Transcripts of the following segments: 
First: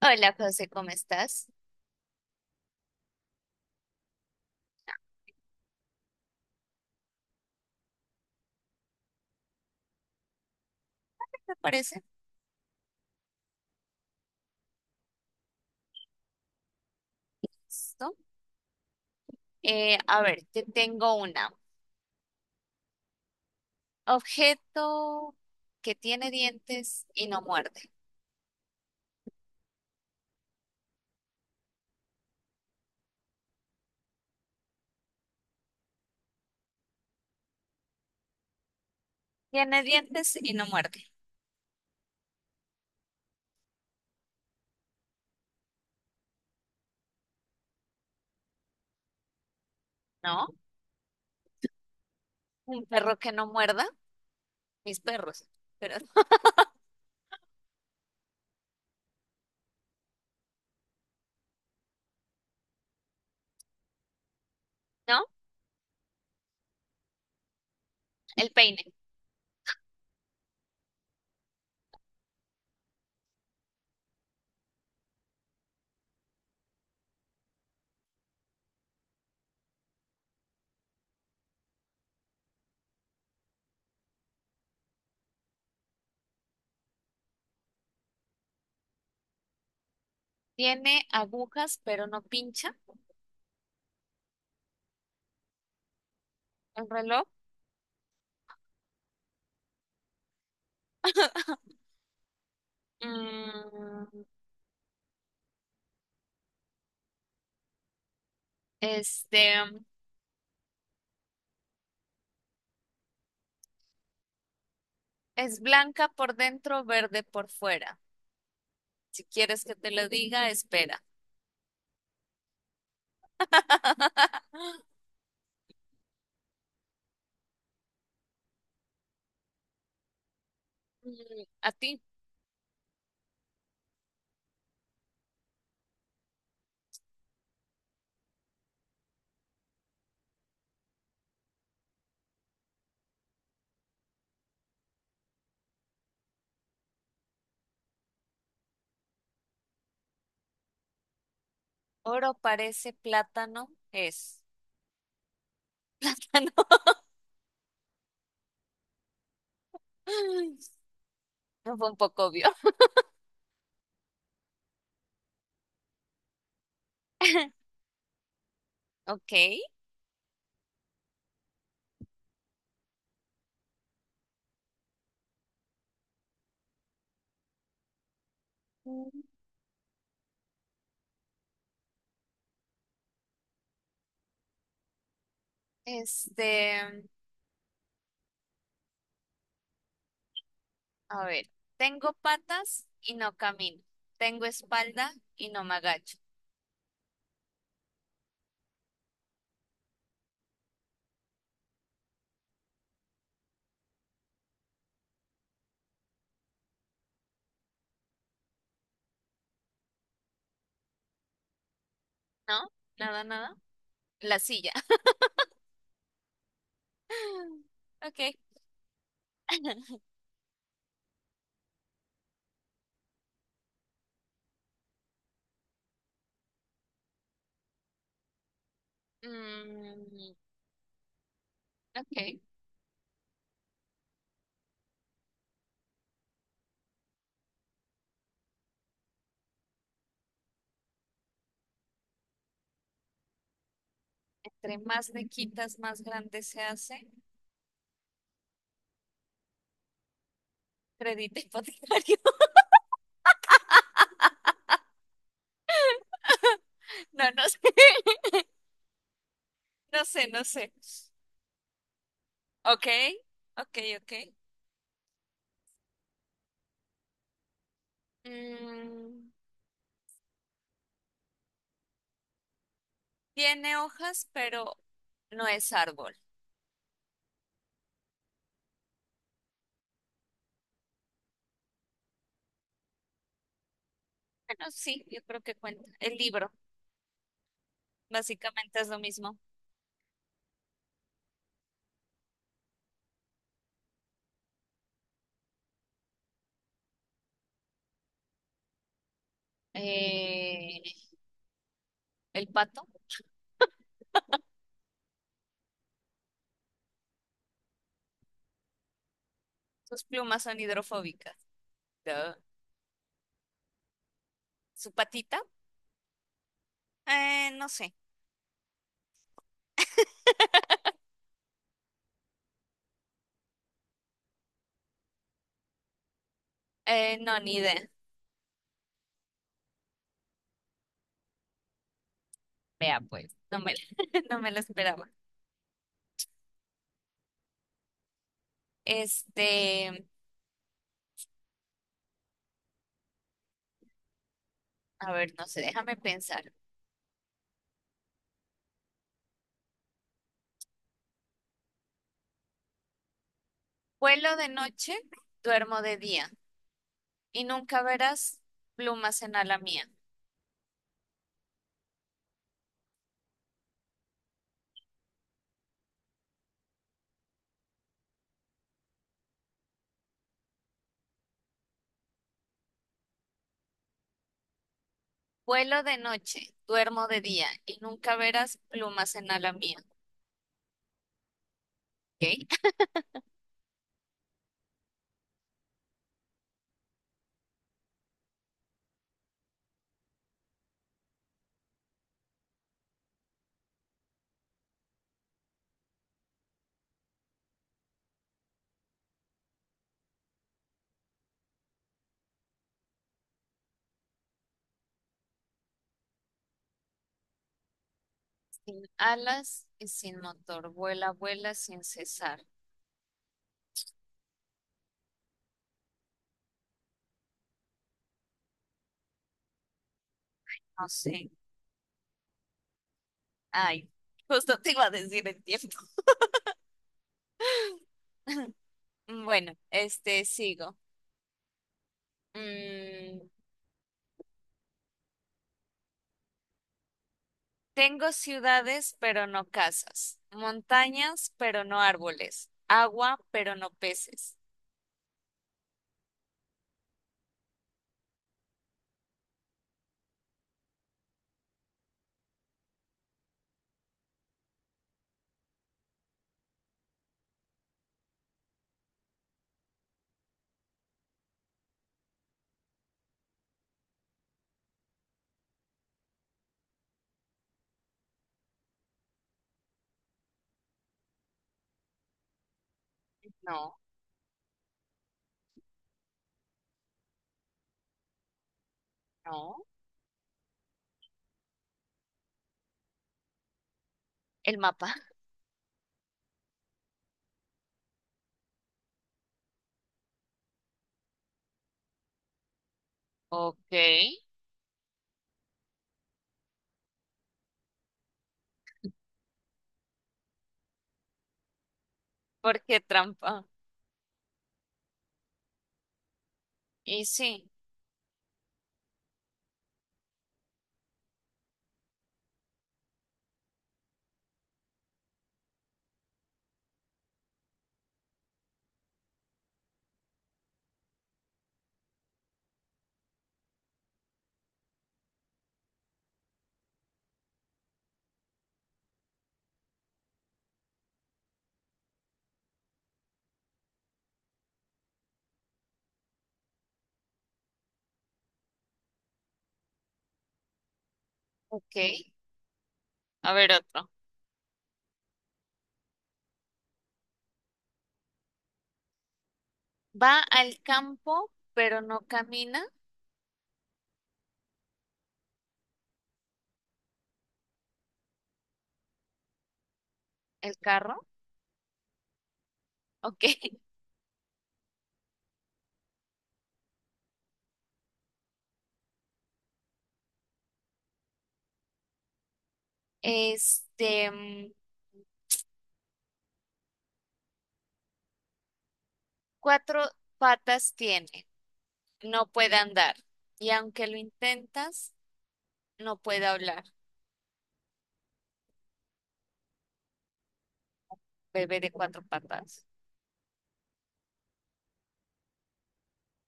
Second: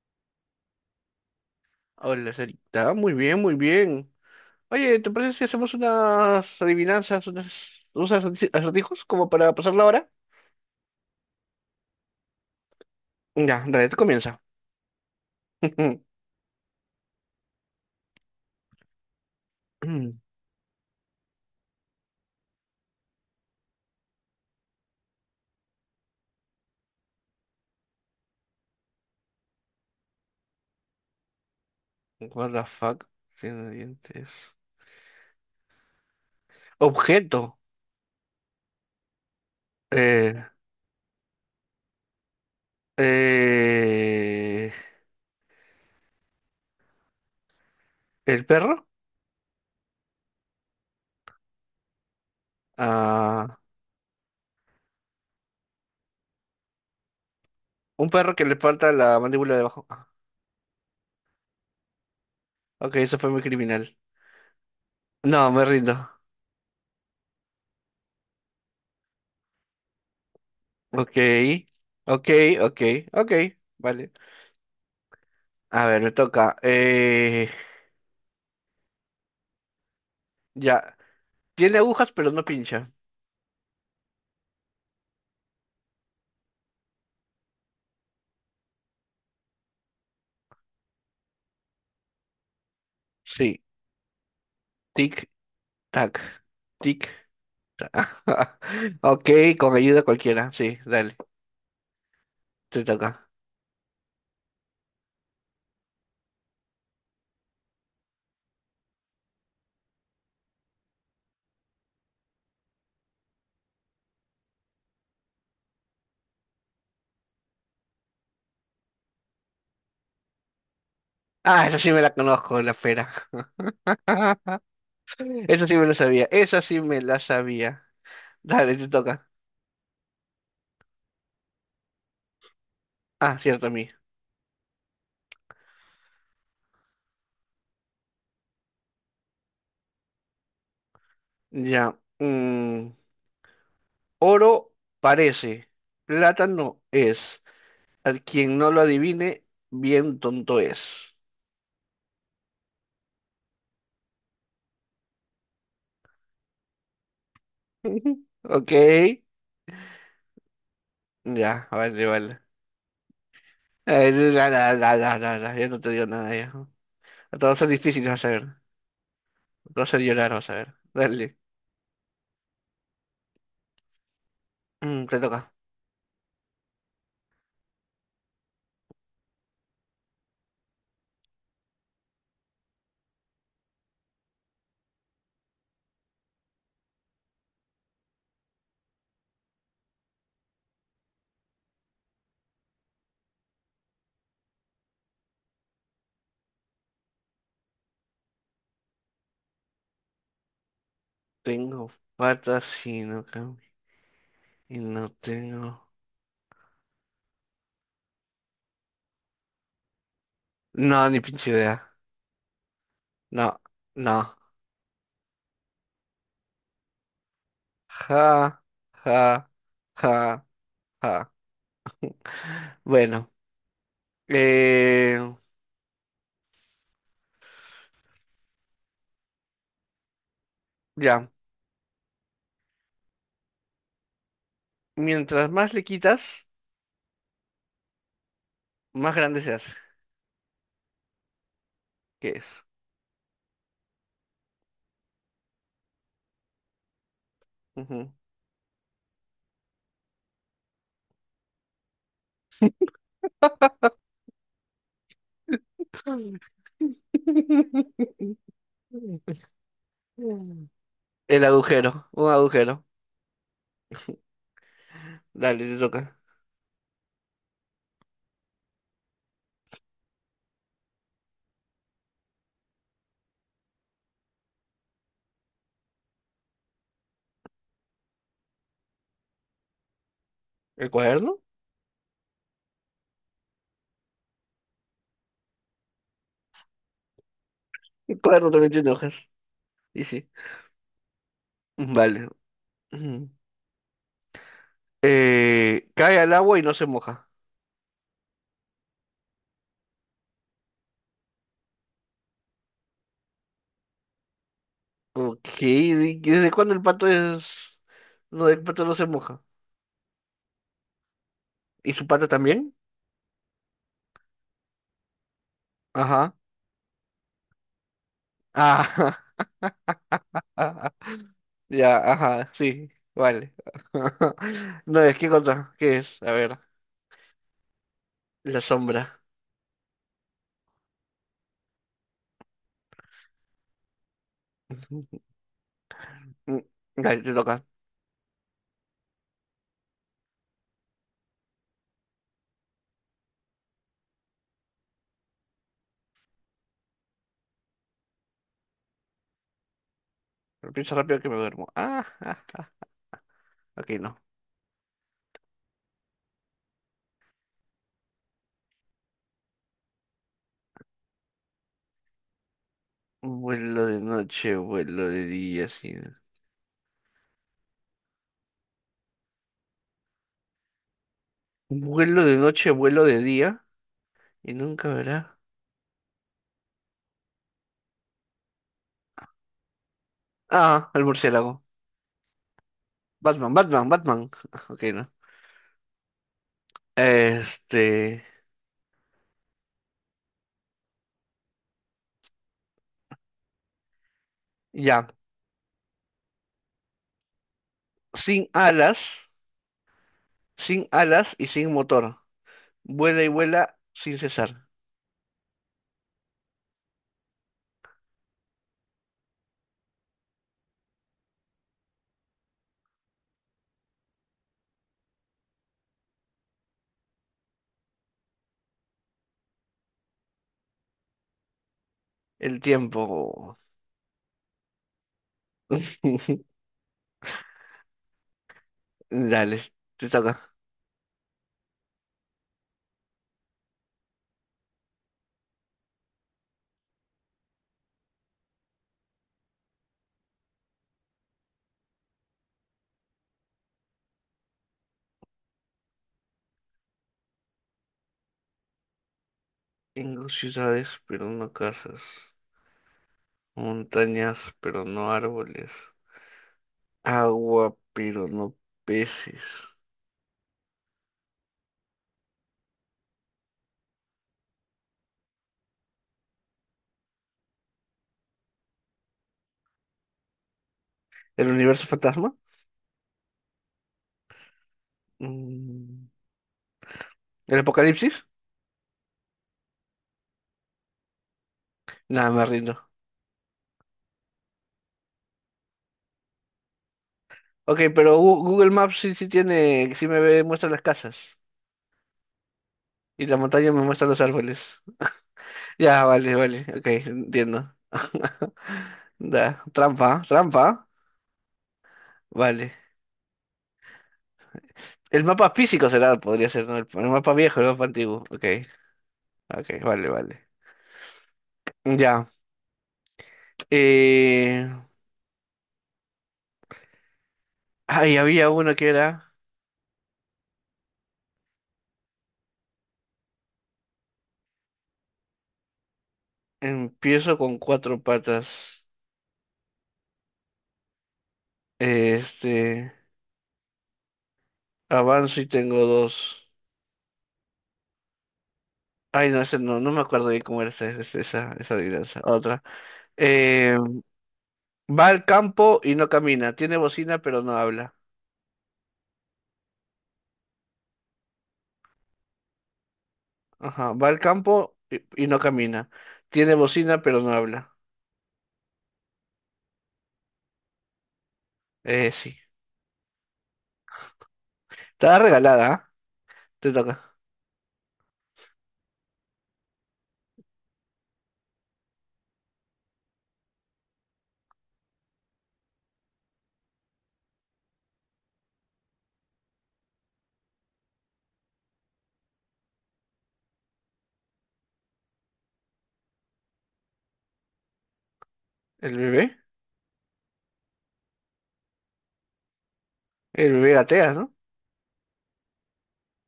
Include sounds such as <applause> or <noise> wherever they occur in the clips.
Hola, José, ¿cómo estás? Hola, Sarita. Muy bien, muy bien. Oye, ¿te parece si hacemos unas adivinanzas, acertijos como para pasar la hora? ¿Te parece? Ya, dale, tú comienza. <laughs> ¿Listo? A ver, te tengo una. Objeto que tiene dientes y no muerde. What the fuck? Tiene dientes. Objeto. Tiene Eh, dientes y no muerde, eh, ¿El perro? ¿no? Un perro que no Ah, muerda, mis perros, pero <laughs> un perro que le falta la mandíbula de abajo. Ah, ok, eso fue muy criminal. no. No, me rindo. El peine. Ok, ok, ok, ok. Vale. A ver, me toca. Ya. Tiene agujas, pero no pincha. Tiene agujas, pero no pincha. Sí. Tic, tac. El Tic, reloj. tac. <laughs> Ok, con ayuda cualquiera. Sí, dale. <laughs> Te toca. Mm, este, es blanca por dentro, verde por fuera. Si quieres que te lo diga, espera. Ah, esa sí me la conozco, la pera. <laughs> <laughs> Esa sí me la sabía. Esa sí me la sabía. Dale, te toca. Mm, a ti, Ah, cierto, a mí. Ya. Oro parece. Plátano es. Al quien no lo adivine, bien tonto es. oro parece plátano, es <laughs> plátano. <laughs> Ok. Ya, No fue un vale, poco vale. obvio. Ya no te digo nada ya. Todos va a ser <laughs> difícil, vas a ver. Ok. Te va a hacer llorar, vas a ver. Dale. Te toca. Mm. Este, a ver, tengo patas y no camino. Tengo espalda y no me agacho. Tengo patas y no camino. Y no tengo. No, ni pinche idea. ¿No? Nada, nada. No, no. La silla. <laughs> Ok. Ja, ja, <laughs> ja, ja. Bueno, eh, Mm, ya. ok. Mientras más le quitas, más grande se hace. ¿Qué es? Entre más le quitas, más grande se hace. Ujú. Crédito hipotecario. <laughs> No, no sé. <laughs> <laughs> No sé, no sé. El agujero, un agujero. Ok, ok, ok. Dale, te toca. Mm, tiene hojas, pero no es árbol. ¿El cuaderno? Bueno, sí, yo creo que cuenta. El libro, El cuaderno también básicamente es tiene lo hojas. mismo. Y sí. Vale. Ujú. Cae al agua y no se moja. Eh, el pato, Ok. ¿Y ¿desde cuándo el pato es...? No, el pato no se moja. sus plumas son hidrofóbicas. ¿Y su pata Duh. también? ¿Su patita? Ajá. No sé. Ah, <laughs> ya, ajá, sí. Vale. <laughs> No, es que contra. ¿Qué es? A ver. No, ni idea. La sombra. Vea, pues, no me, <laughs> no me lo esperaba. Ujú. Mm, Dale, te toca. Este, a ver, no sé, déjame pensar. Pero piensa rápido que me duermo. Ah, ah. Ok, no. Vuelo de noche, duermo de día y nunca verás plumas en ala mía. Vuelo de noche, vuelo de día, sí. Vuelo de noche, vuelo de día. Y nunca verá. Vuelo de noche, duermo de día y nunca verás plumas en ala mía. Ah, el murciélago. ¿Ok? Batman, Batman, Batman. <laughs> Ok, no. Este. Ya. Sin alas. Sin alas y sin motor. Vuela y vuela sin cesar. Sin alas y sin motor, vuela, vuela sin cesar. No sé. El tiempo. Ay, justo te iba a decir el tiempo. <laughs> <laughs> Bueno, Dale, te este, toca. sigo. Mm, tengo ciudades, pero no casas. Montañas, pero no árboles. Agua, pero no peces. Tengo ciudades, pero no casas. Montañas, pero no árboles. Agua, pero no peces. ¿El universo fantasma? No, Mm, ¿El apocalipsis? no. Nada, me rindo. El mapa. Ok, pero Google Maps sí, sí tiene, muestra las casas. Y la Ok. montaña me muestra los árboles. Ya, vale, vale. Ok, entiendo. <laughs> Da, trampa, trampa. ¿Por Vale. qué trampa? El mapa físico será, podría ser, ¿no? El, Y el mapa sí. viejo, el mapa antiguo. Ok, ok, vale, vale. Ya. Eh... Ay, había uno que era. Empiezo con cuatro patas. Este. Avanzo y tengo dos. Ay, no, ese no, no me acuerdo bien cómo era esa Ok. adivinanza. Otra. A ver Eh, otro. Va al campo y no camina. Tiene bocina, pero no habla. Va al campo, pero no camina Ajá. Va al campo y no camina. Tiene bocina, pero no habla. el carro. Sí. Ok. <laughs> Está regalada, ¿ah? Te toca. Este, mm, cuatro patas tiene, no puede andar. Y aunque lo intentas, no puede hablar. ¿El bebé? Bebé de cuatro patas. El bebé gatea, ¿no?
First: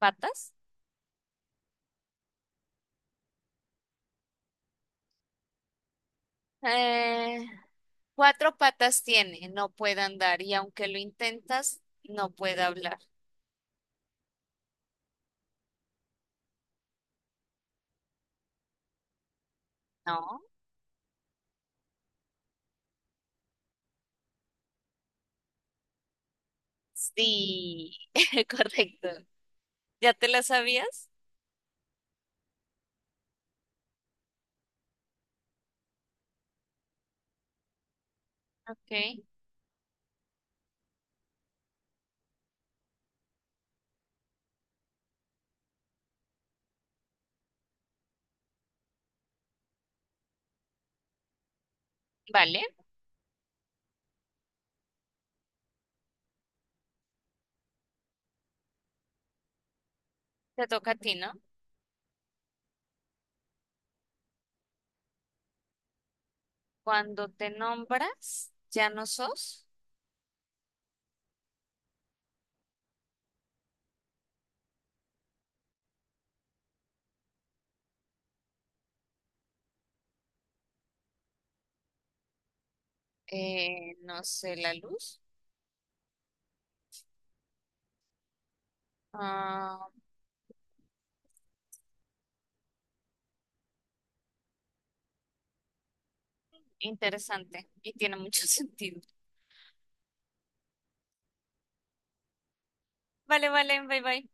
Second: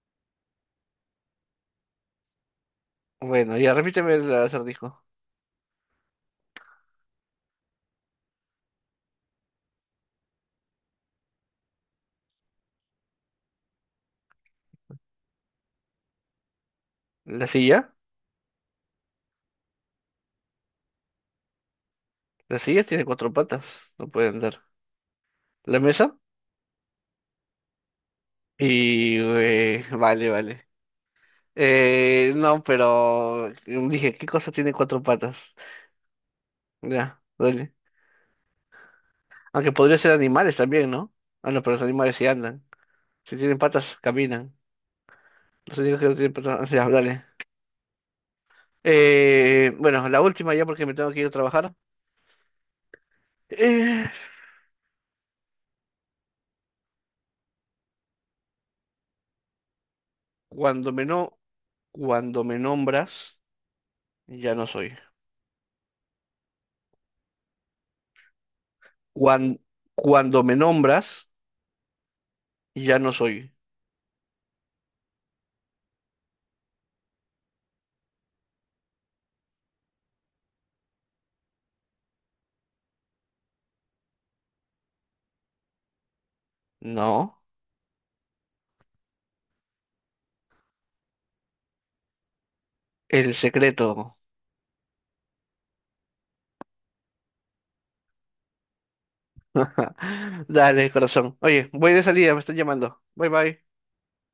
¿Patas? Bueno, ya repíteme el acertijo. Eh, cuatro patas tiene, no puede andar. Y aunque lo intentas, no puede hablar. La silla. ¿No? La silla tiene cuatro patas. No puede andar. La mesa. Sí, <laughs> correcto. Y... ¿Ya te vale, la vale. sabías? No, pero... Dije, ¿qué cosa tiene cuatro patas? Ya, dale. Ok. Aunque podría ser animales también, ¿no? Ah, no, pero los animales sí andan. Si tienen patas, caminan. Los únicos que no tienen patas, ya, dale. Bueno, la última ya porque me tengo que ir a trabajar. Vale, Eh, te toca cuando a me ti, ¿no? no, Cuando me nombras, ya no soy. Cuando te nombras, ya no Cuan- sos, cuando me nombras, ya no soy. No sé, la luz. No, Ah, el secreto. interesante y tiene mucho <laughs> sentido. <laughs> Dale, corazón. Oye, voy de salida, me están llamando. Bye Vale, bye. vale, bye bye.